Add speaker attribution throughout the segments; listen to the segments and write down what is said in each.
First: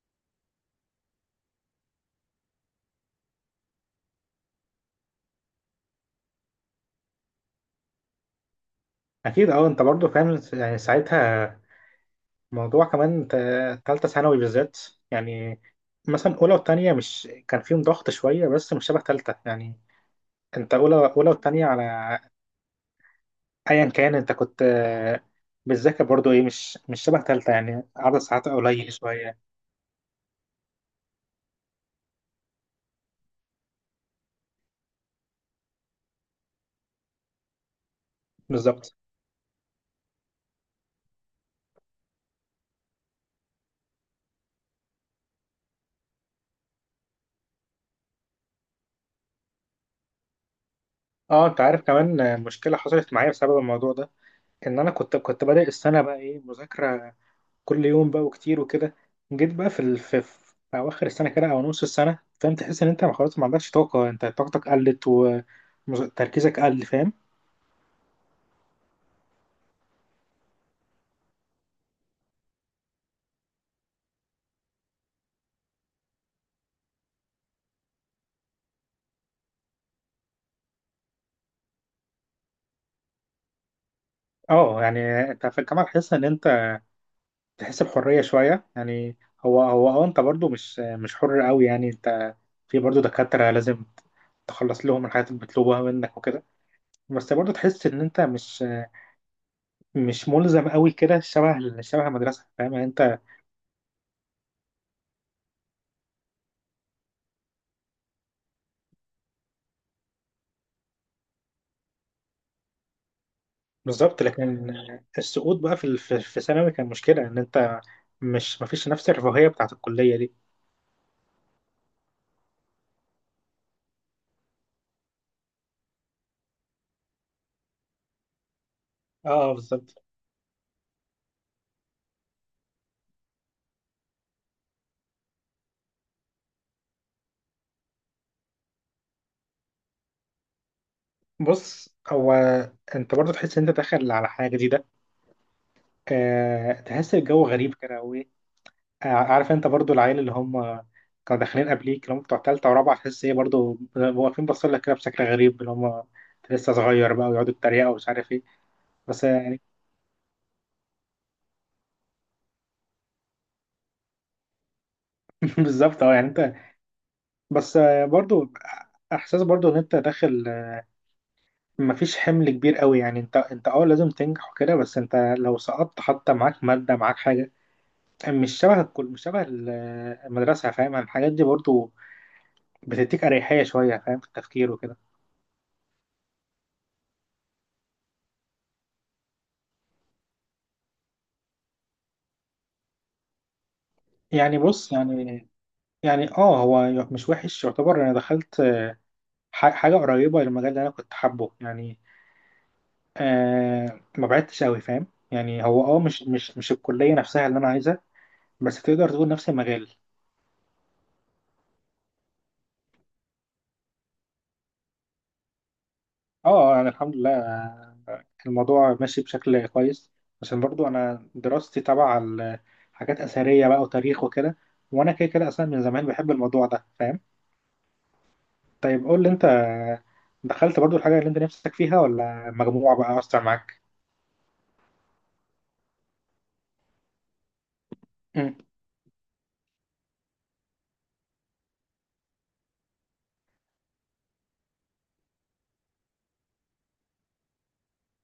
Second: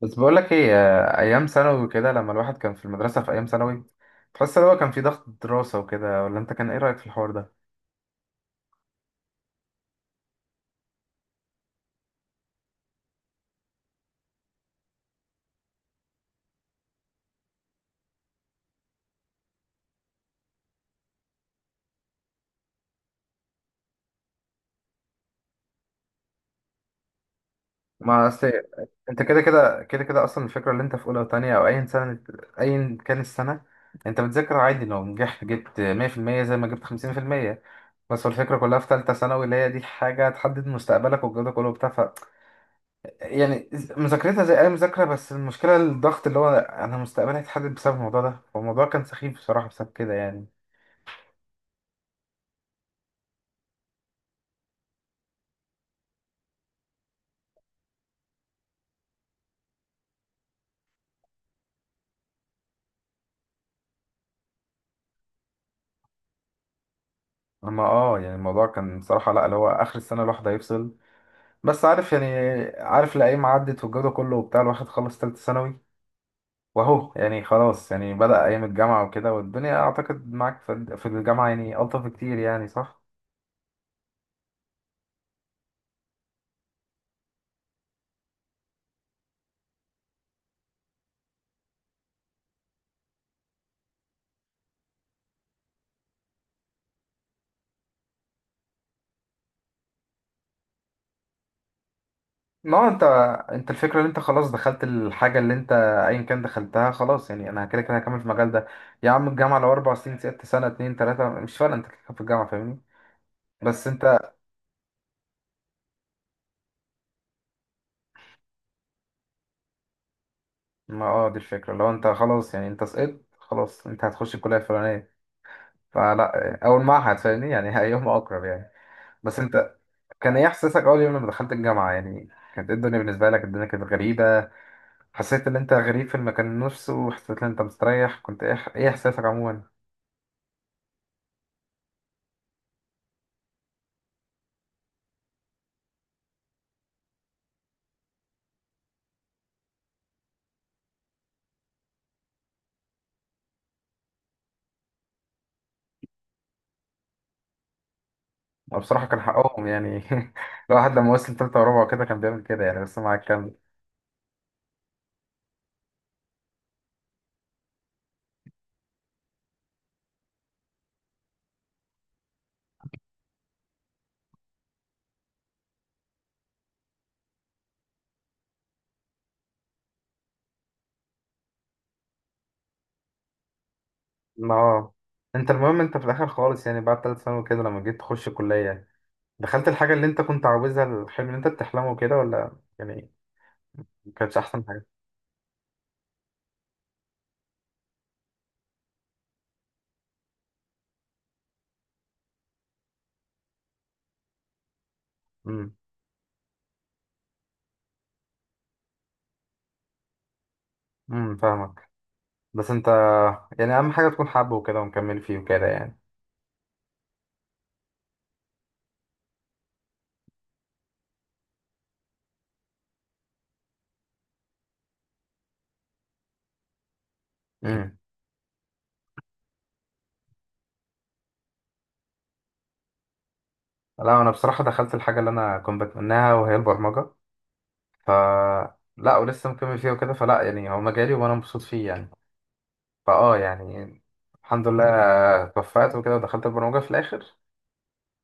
Speaker 1: بس بقول لك ايه ايام ثانوي كده لما الواحد كان في المدرسه في ايام ثانوي، تحس ان هو كان في ضغط دراسه وكده ولا انت كان ايه رايك في الحوار ده؟
Speaker 2: اكيد، اه انت برضو فاهم يعني ساعتها موضوع كمان تالتة ثانوي بالذات. يعني مثلا اولى وتانية مش كان فيهم ضغط شوية، بس مش شبه تالتة يعني. انت اولى وتانية على ايا كان، انت كنت بتذاكر برضو ايه، مش شبه تالتة يعني، عدد
Speaker 1: ما
Speaker 2: ساعات
Speaker 1: اصل
Speaker 2: قليل
Speaker 1: انت
Speaker 2: شوية.
Speaker 1: كده اصلا الفكره اللي انت في اولى وتانية او اي سنه، ايا كان السنه، انت بتذاكر عادي لو نجحت جبت 100% زي ما جبت 50%. بس هو الفكره كلها في
Speaker 2: بالظبط.
Speaker 1: ثالثه ثانوي اللي هي دي حاجه تحدد مستقبلك والجو ده كله وبتاع يعني مذاكرتها زي اي مذاكره، بس المشكله الضغط اللي هو انا مستقبلي هيتحدد بسبب الموضوع ده، فالموضوع كان سخيف بصراحه بسبب كده يعني.
Speaker 2: اه انت عارف كمان مشكلة حصلت معايا بسبب الموضوع ده، ان انا كنت بادئ السنة بقى ايه مذاكرة كل يوم بقى وكتير وكده. جيت بقى في اواخر السنه كده او نص السنه، فاهم؟ تحس ان انت خلاص ما عندكش طاقه، انت طاقتك قلت وتركيزك قل، فاهم.
Speaker 1: اما اه يعني الموضوع كان بصراحة لا اللي هو اخر السنة الواحد هيفصل، بس عارف يعني، عارف الايام عدت والجو ده كله وبتاع الواحد خلص تالتة ثانوي واهو يعني خلاص، يعني بدأ ايام الجامعة وكده والدنيا اعتقد معاك في الجامعة يعني الطف كتير يعني، صح؟
Speaker 2: اه يعني انت في الجامعه تحس ان انت تحس بحريه شويه يعني. هو اه انت برضو مش حر قوي يعني، انت في برضو دكاتره لازم تخلص لهم الحاجات المطلوبه منك وكده. بس برضو تحس ان انت مش ملزم قوي كده شبه المدرسه، فاهم
Speaker 1: ما
Speaker 2: يعني
Speaker 1: هو انت
Speaker 2: انت.
Speaker 1: انت الفكرة اللي انت خلاص دخلت الحاجة اللي انت ايا كان دخلتها خلاص، يعني انا كده كده هكمل في المجال ده. يا عم الجامعة لو 4 سنين 6 سنة 2 3 مش فارقة، انت كده كده في الجامعة، فاهمني؟ بس
Speaker 2: بالظبط،
Speaker 1: انت،
Speaker 2: لكن السقوط بقى في ثانوي كان مشكلة، ان انت مش مفيش نفس الرفاهية بتاعت الكلية دي.
Speaker 1: ما اه دي الفكرة لو انت خلاص يعني انت سقطت خلاص انت هتخش الكلية الفلانية، فلا أول معهد فاهمني، يعني أيهما أقرب يعني. بس
Speaker 2: اه
Speaker 1: أنت،
Speaker 2: بالظبط.
Speaker 1: كان إيه إحساسك أول يوم لما دخلت الجامعة يعني؟ كانت إيه الدنيا بالنسبة لك؟ الدنيا كانت غريبة؟ حسيت إن أنت غريب في المكان نفسه؟ حسيت إن أنت مستريح؟ كنت إيه إيه إحساسك عموما؟
Speaker 2: بص، هو انت برضو تحس ان انت داخل على حاجة جديدة. تحس الجو غريب كده وايه. عارف انت برضو العيال اللي هم كانوا داخلين قبليك اللي هم بتوع تالتة ورابعة، تحس ايه برضو واقفين باصين لك كده بشكل غريب، اللي هم انت لسه صغير بقى، ويقعدوا يتريقوا ومش عارف ايه.
Speaker 1: أنا بصراحة كان
Speaker 2: بس يعني
Speaker 1: حقهم يعني الواحد لما وصل تالتة ورابعة وكده كان بيعمل كده يعني، بس مع الكلام.
Speaker 2: بالظبط. اه يعني انت، بس برضو احساس برضو ان انت داخل مفيش حمل كبير قوي يعني، انت اه لازم تنجح وكده، بس انت لو سقطت حتى معاك مادة معاك حاجة مش شبه الكل، مش شبه المدرسة، فاهم. الحاجات دي برضو بتديك أريحية شوية فاهم، في
Speaker 1: ما
Speaker 2: التفكير
Speaker 1: هو
Speaker 2: وكده.
Speaker 1: أنت، المهم أنت في الآخر خالص يعني بعد تالت ثانوي كده لما جيت تخش الكلية، دخلت الحاجة اللي أنت كنت عاوزها، الحلم اللي أنت بتحلمه كده، ولا يعني ما كانتش
Speaker 2: يعني
Speaker 1: أحسن حاجة؟
Speaker 2: بص يعني، يعني اه هو مش وحش يعتبر، انا دخلت حاجة قريبة للمجال اللي انا كنت حابه يعني. ما بعدتش قوي فاهم يعني،
Speaker 1: أمم.
Speaker 2: هو اه مش الكلية نفسها اللي انا عايزها، بس تقدر تقول نفس المجال.
Speaker 1: أمم، فاهمك. بس انت يعني اهم حاجه تكون حابه وكده ومكمل فيه وكده يعني.
Speaker 2: اه يعني الحمد لله، الموضوع ماشي بشكل كويس، عشان برضو انا دراستي تبع حاجات اثريه بقى وتاريخ وكده، وانا كده كده اصلا من زمان بحب الموضوع ده، فاهم.
Speaker 1: امم.
Speaker 2: طيب قول لي انت، دخلت برضو الحاجه اللي انت نفسك فيها ولا مجموعه بقى اثر معاك؟
Speaker 1: لا انا بصراحه دخلت الحاجه اللي انا كنت بتمناها وهي البرمجه. ف-
Speaker 2: مم.
Speaker 1: لا ولسه مكمل فيها وكده، فلا يعني هو مجالي وانا مبسوط فيه يعني، فاه يعني الحمد لله، توفقت وكده ودخلت البرمجه في الاخر.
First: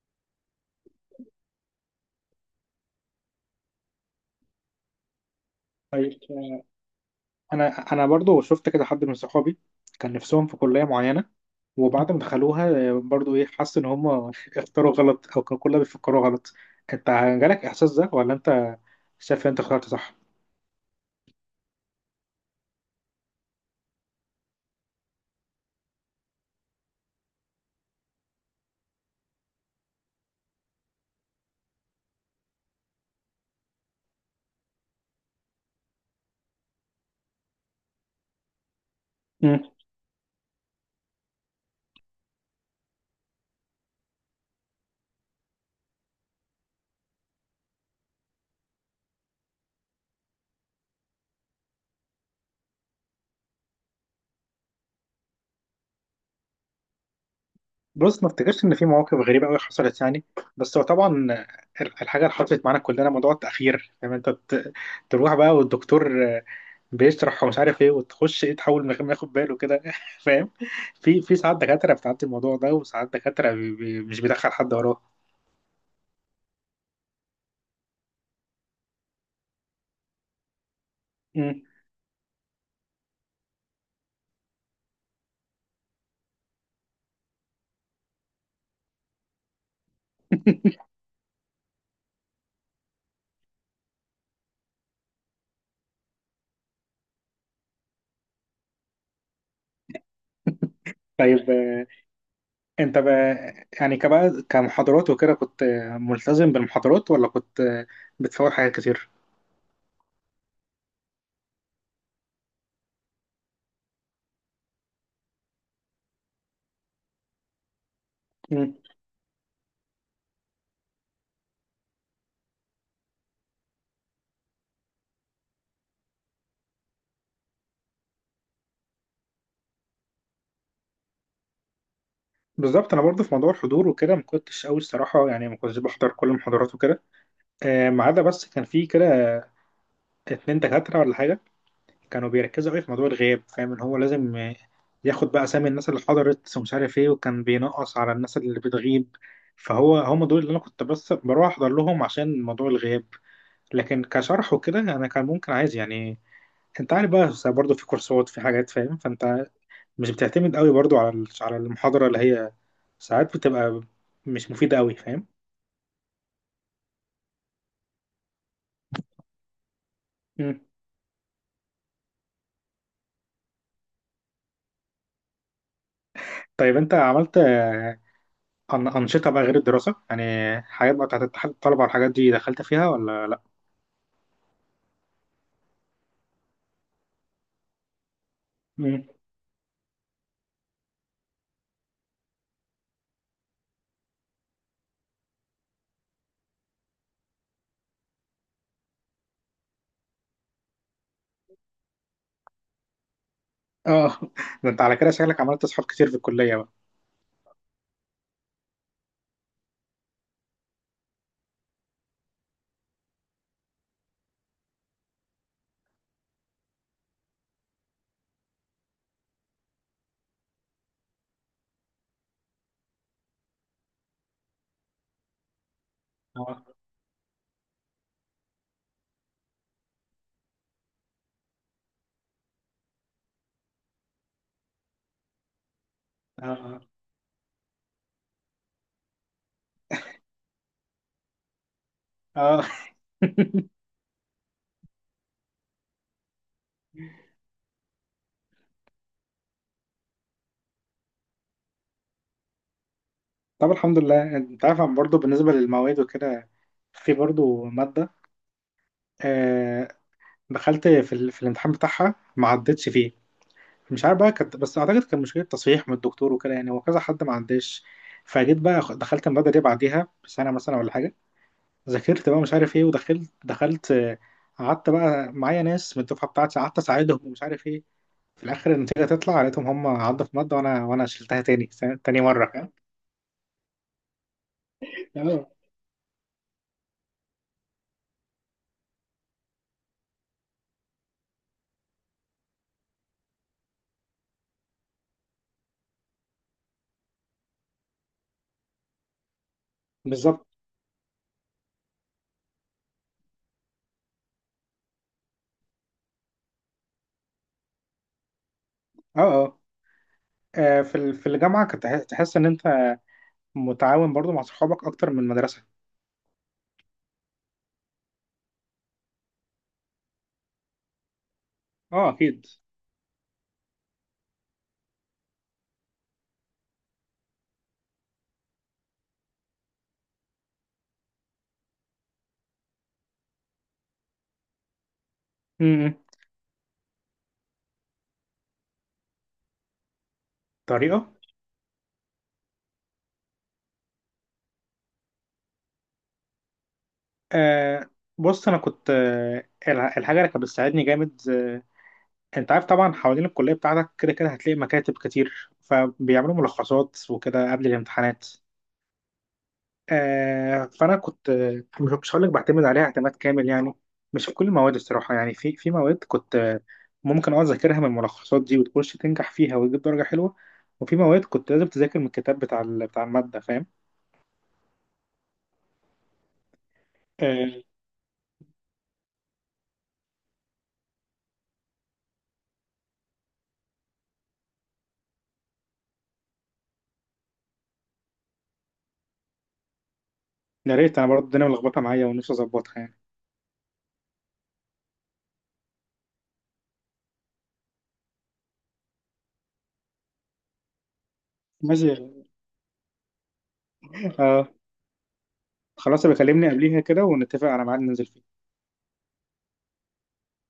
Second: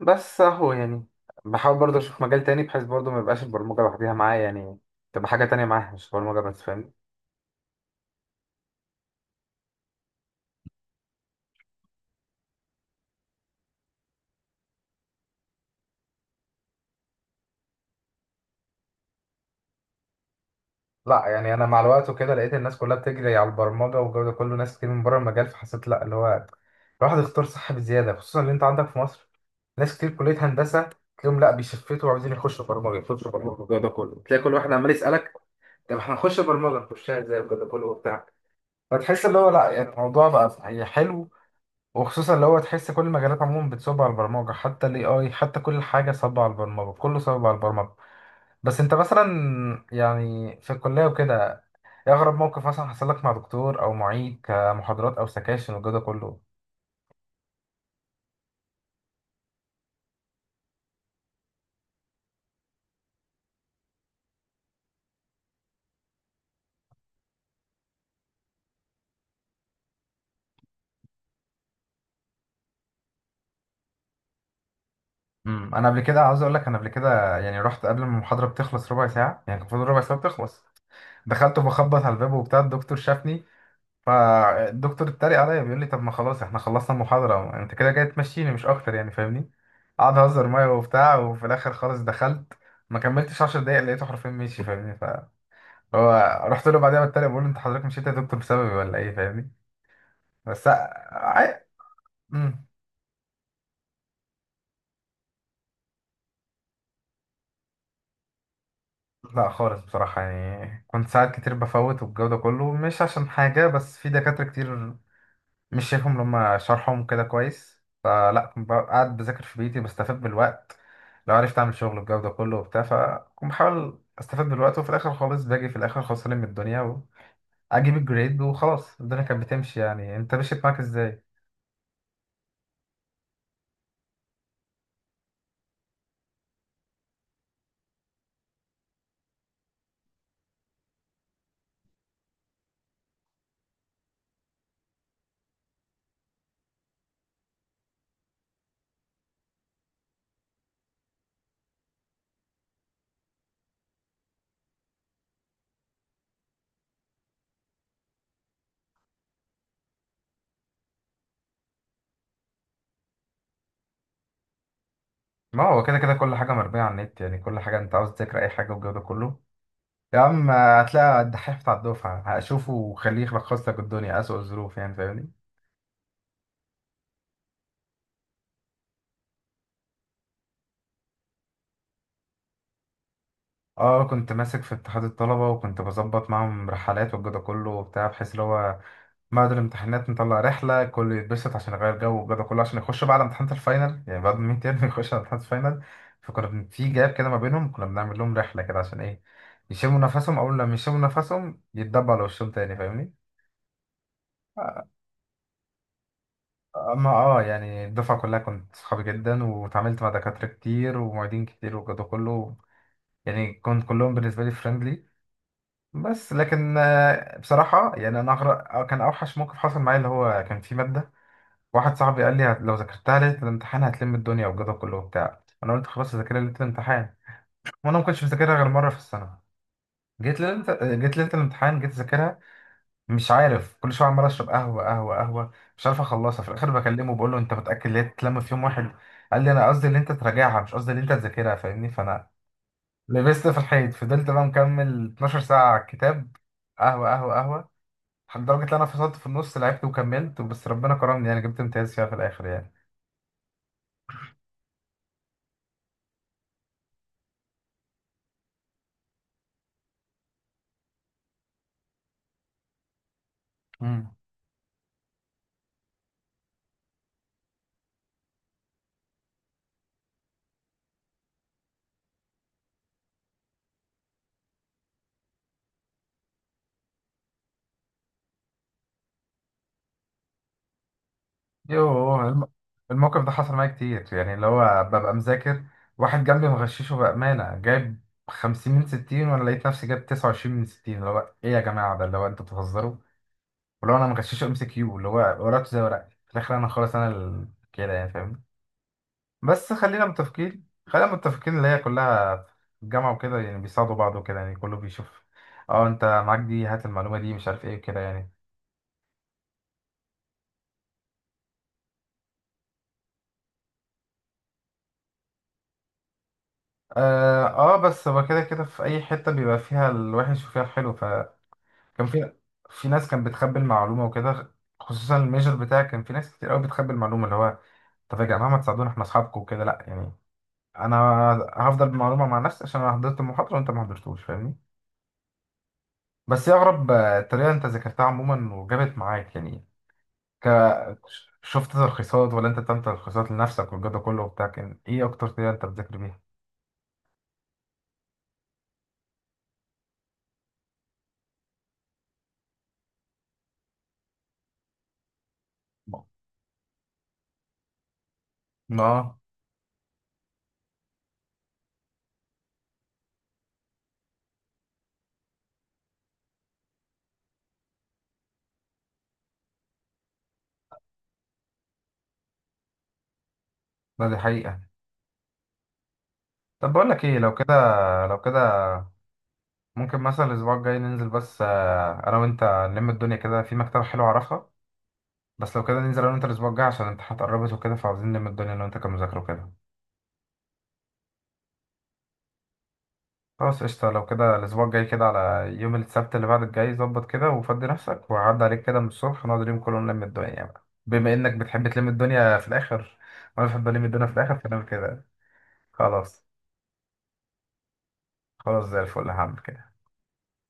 Speaker 1: بس اهو يعني بحاول برضه اشوف مجال تاني بحيث برضه ما يبقاش البرمجه لوحديها معايا يعني، تبقى حاجه تانية معايا مش
Speaker 2: طيب
Speaker 1: برمجه بس، فاهمني؟
Speaker 2: انا انا برضو شفت كده حد من صحابي كان نفسهم في كليه معينه، وبعد ما دخلوها برضو ايه، حس ان هم اختاروا غلط، او كانوا كلها بيفكروا غلط. انت جالك احساس ده، ولا انت شايف ان انت اخترت صح؟
Speaker 1: لا يعني انا مع الوقت وكده لقيت الناس كلها بتجري على البرمجه والجو ده كله، ناس كتير من بره المجال، فحسيت لا اللي هو الواحد اختار صح بزياده، خصوصا ان انت عندك في مصر ناس كتير كليه هندسه تلاقيهم لا بيشفتوا وعايزين يخشوا برمجه، يخشوا برمجه والجو ده كله، تلاقي كل واحد عمال يسالك طب احنا هنخش برمجه نخشها ازاي والجو ده كله وبتاع، فتحس اللي هو لا يعني الموضوع بقى صحيح حلو. وخصوصا اللي هو تحس كل المجالات عموما بتصب على البرمجه، حتى الاي اي، حتى كل حاجه صب على البرمجه، كله صب على البرمجه. بس انت مثلا يعني في الكلية وكده، ايه اغرب موقف مثلا حصل لك مع دكتور او معيد كمحاضرات او سكاشن وكده كله؟
Speaker 2: بص، ما افتكرش ان في مواقف غريبه قوي حصلت يعني، بس هو طبعا الحاجه اللي حصلت معانا كلنا موضوع التاخير، فاهم. انت تروح بقى والدكتور بيشرح ومش عارف ايه، وتخش ايه تحاول من غير ما ياخد باله كده فاهم. في في ساعات دكاتره بتعدي الموضوع ده، وساعات دكاتره مش بيدخل حد وراه.
Speaker 1: امم، انا قبل كده عاوز اقول لك، انا قبل كده يعني رحت قبل ما المحاضرة بتخلص ربع ساعة، يعني كان المفروض ربع ساعة بتخلص، دخلت
Speaker 2: مم.
Speaker 1: بخبط على الباب وبتاع، الدكتور شافني، فالدكتور اتريق عليا بيقول لي طب ما خلاص احنا خلصنا المحاضرة، انت كده جاي تمشيني مش اكتر يعني فاهمني. قعد اهزر معايا وبتاع وفي الاخر خالص دخلت، ما كملتش 10 دقايق لقيته حرفيا ماشي فاهمني. هو رحت له بعدها بتريق بقول له انت حضرتك مشيت يا دكتور بسببي ولا ايه فاهمني. بس
Speaker 2: طيب
Speaker 1: عي... مم.
Speaker 2: انت بقى يعني كبقى كمحاضرات وكده، كنت ملتزم بالمحاضرات، ولا كنت بتفوت حاجات كتير؟
Speaker 1: لا خالص بصراحة يعني كنت ساعات كتير بفوت والجو ده كله، مش عشان حاجة بس في دكاترة كتير مش شايفهم لما شرحهم كده كويس، فلا كنت بقى قاعد بذاكر في بيتي بستفاد بالوقت، لو عرفت اعمل شغل الجو ده كله وبتاع، فكنت بحاول استفاد بالوقت وفي الاخر خالص باجي في الاخر خسران من الدنيا، واجيب الجريد وخلاص الدنيا كانت بتمشي يعني. انت مشيت معاك ازاي؟
Speaker 2: بالظبط. انا برضه في موضوع الحضور وكده ما كنتش قوي الصراحه يعني، ما كنتش بحضر كل المحاضرات وكده. ما عدا بس كان في كده اتنين دكاتره ولا حاجه كانوا بيركزوا قوي في موضوع الغياب، فاهم ان هو لازم ياخد بقى اسامي الناس اللي حضرت ومش عارف ايه، وكان بينقص على الناس اللي بتغيب. فهو هم دول اللي انا كنت بس بروح احضر لهم عشان موضوع الغياب. لكن كشرح وكده انا كان ممكن عايز يعني، انت عارف بقى برضه في كورسات، في حاجات، فاهم. فانت مش بتعتمد قوي برضه على المحاضره، اللي هي ساعات بتبقى مش مفيده قوي، فاهم.
Speaker 1: ما هو كده كده كل حاجة مربية على النت يعني، كل حاجة أنت عاوز تذاكر أي حاجة والجو ده كله، يا عم
Speaker 2: مم.
Speaker 1: هتلاقي الدحيح بتاع الدفعة هشوفه وخليه يلخص لك الدنيا أسوأ الظروف يعني فاهمني.
Speaker 2: طيب انت عملت أنشطة بقى غير الدراسة يعني، حاجات بقى بتاعت اتحاد الطلبة والحاجات دي، دخلت فيها ولا لأ؟
Speaker 1: اه كنت ماسك في اتحاد الطلبة وكنت بظبط معاهم رحلات والجو ده كله وبتاع، بحيث اللي هو
Speaker 2: مم.
Speaker 1: بعد الامتحانات نطلع رحلة كله يتبسط عشان يغير جو والجو ده كله عشان يخش بعد امتحانات الفاينل، يعني بعد 100 ترم يخش على امتحانات الفاينل. في جاب كده ما بينهم كنا بنعمل لهم رحلة كده عشان ايه يشموا نفسهم، أول لما يشموا نفسهم يتدبوا على وشهم تاني فاهمني.
Speaker 2: اه ده انت على كده شكلك عملت أصحاب كتير في الكلية بقى.
Speaker 1: اما اه يعني الدفعه كلها كنت صحابي جدا واتعاملت مع دكاتره كتير ومعيدين كتير وكده كله، يعني كنت كلهم بالنسبه لي فريندلي. بس لكن بصراحه يعني انا أغرق كان اوحش موقف حصل معايا اللي هو كان في ماده، واحد صاحبي قال لي لو ذاكرتها ليله الامتحان هتلم الدنيا وكده كله وبتاع، انا قلت خلاص هذاكرها ليله
Speaker 2: اه،
Speaker 1: الامتحان، وانا ما كنتش بذاكرها غير مره في السنه. جيت ليله جيت ليله الامتحان جيت اذاكرها، مش عارف كل شويه عمال اشرب قهوه قهوه قهوه، مش عارف اخلصها، في الاخر
Speaker 2: اه،
Speaker 1: بكلمه بقول له انت متاكد ان هي تتلم في يوم واحد؟ قال لي انا قصدي ان انت تراجعها مش قصدي ان انت تذاكرها فاهمني، فانا
Speaker 2: اه.
Speaker 1: لبست في الحيط، فضلت بقى مكمل 12 ساعه على الكتاب، قهوه قهوه قهوه، لدرجه ان انا فصلت في النص لعبت وكملت، بس ربنا كرمني يعني جبت امتياز فيها في الاخر يعني.
Speaker 2: طب الحمد لله. انت عارف أنا برضه بالنسبة للمواد وكده، في برضه مادة آه دخلت في, الامتحان بتاعها ما عدتش فيه. مش
Speaker 1: مم.
Speaker 2: عارف بقى كانت، بس أعتقد كان مشكلة تصحيح من الدكتور وكده يعني، وكذا حد ما عداش. فجيت بقى دخلت المادة دي بعديها بسنة مثلا ولا حاجة، ذاكرت بقى مش عارف ايه، ودخلت دخلت آه، قعدت بقى معايا ناس من الدفعه بتاعتي، قعدت اساعدهم ومش عارف ايه. في الاخر النتيجه تطلع لقيتهم هم عدوا في ماده، وانا شلتها تاني
Speaker 1: يوه
Speaker 2: مره،
Speaker 1: الم-
Speaker 2: فاهم.
Speaker 1: الموقف ده حصل معايا كتير، يعني اللي هو ببقى
Speaker 2: اه
Speaker 1: مذاكر واحد جنبي مغششه بأمانة جايب 50 من 60 وأنا لقيت نفسي جايب 29 من 60، اللي هو إيه يا جماعة ده؟ اللي هو أنتوا بتهزروا؟ ولو أنا مغششه ام سي كيو اللي هو ورقته زي ورقتي في الآخر، أنا خلاص كده يعني فاهم. بس خلينا
Speaker 2: بالظبط.
Speaker 1: متفقين، خلينا متفقين اللي هي كلها في الجامعة وكده يعني بيساعدوا بعض وكده يعني، كله بيشوف اه انت معاك دي، هات المعلومة دي مش عارف ايه وكده يعني.
Speaker 2: اه، اه. في في الجامعه كنت تحس ان انت متعاون برضو مع صحابك اكتر من المدرسه.
Speaker 1: اه بس هو كده كده في اي حتة بيبقى فيها الوحش وفيها الحلو. كان
Speaker 2: اه
Speaker 1: في
Speaker 2: اكيد.
Speaker 1: في ناس كانت بتخبي المعلومة وكده، خصوصا الميجر بتاعي كان في ناس كتير قوي بتخبي المعلومة، اللي هو طب يا جماعة ما تساعدونا احنا اصحابكم وكده، لا يعني انا هفضل بالمعلومة مع نفسي عشان انا حضرت المحاضرة وانت ما حضرتوش فاهمني.
Speaker 2: امم.
Speaker 1: بس هي اغرب طريقة انت ذاكرتها عموما وجابت معاك يعني، ك...
Speaker 2: طريقه،
Speaker 1: شفت تلخيصات ولا انت بتعمل تلخيصات لنفسك والجو ده كله وبتاع، كان ايه اكتر طريقة انت بتذاكر بيها؟
Speaker 2: آه بص انا كنت الحاجه اللي كانت بتساعدني جامد، انت عارف طبعا حوالين الكلية بتاعتك كده كده هتلاقي مكاتب كتير
Speaker 1: ما
Speaker 2: فبيعملوا ملخصات وكده قبل الامتحانات.
Speaker 1: اه
Speaker 2: فانا كنت مش هقول لك بعتمد عليها اعتماد كامل يعني، مش في كل المواد الصراحة يعني. في في مواد كنت ممكن اه اذاكرها من الملخصات دي وتخش تنجح فيها وتجيب درجة حلوة، وفي مواد كنت لازم تذاكر من الكتاب بتاع بتاع المادة، فاهم.
Speaker 1: ده دي حقيقة. طب بقول لك ايه لو كده،
Speaker 2: آه
Speaker 1: لو كده ممكن مثلا الأسبوع الجاي ننزل بس أنا وأنت، نلم الدنيا كده في مكتبة حلوة أعرفها. بس لو كده ننزل أنا وأنت الأسبوع الجاي عشان الامتحانات قربت وكده، فعاوزين نلم الدنيا أنا وأنت كمذاكرة وكده.
Speaker 2: يا ريت، انا برضه الدنيا ملخبطة معايا ونفسي اظبطها يعني.
Speaker 1: خلاص قشطة، لو كده الأسبوع الجاي كده على يوم السبت اللي بعد الجاي ظبط كده، وفضي نفسك وعدي عليك كده من الصبح، نقعد اليوم كله نلم الدنيا بقى بما إنك بتحب تلم
Speaker 2: ماشي.
Speaker 1: الدنيا في الآخر، وأنا بحب ألم الدنيا في الآخر،
Speaker 2: آه
Speaker 1: فنعمل كده.
Speaker 2: خلاص.
Speaker 1: خلاص،
Speaker 2: بكلمني قبليها كده ونتفق على ميعاد ننزل فيه.
Speaker 1: خلاص زي الفل، هعمل كده.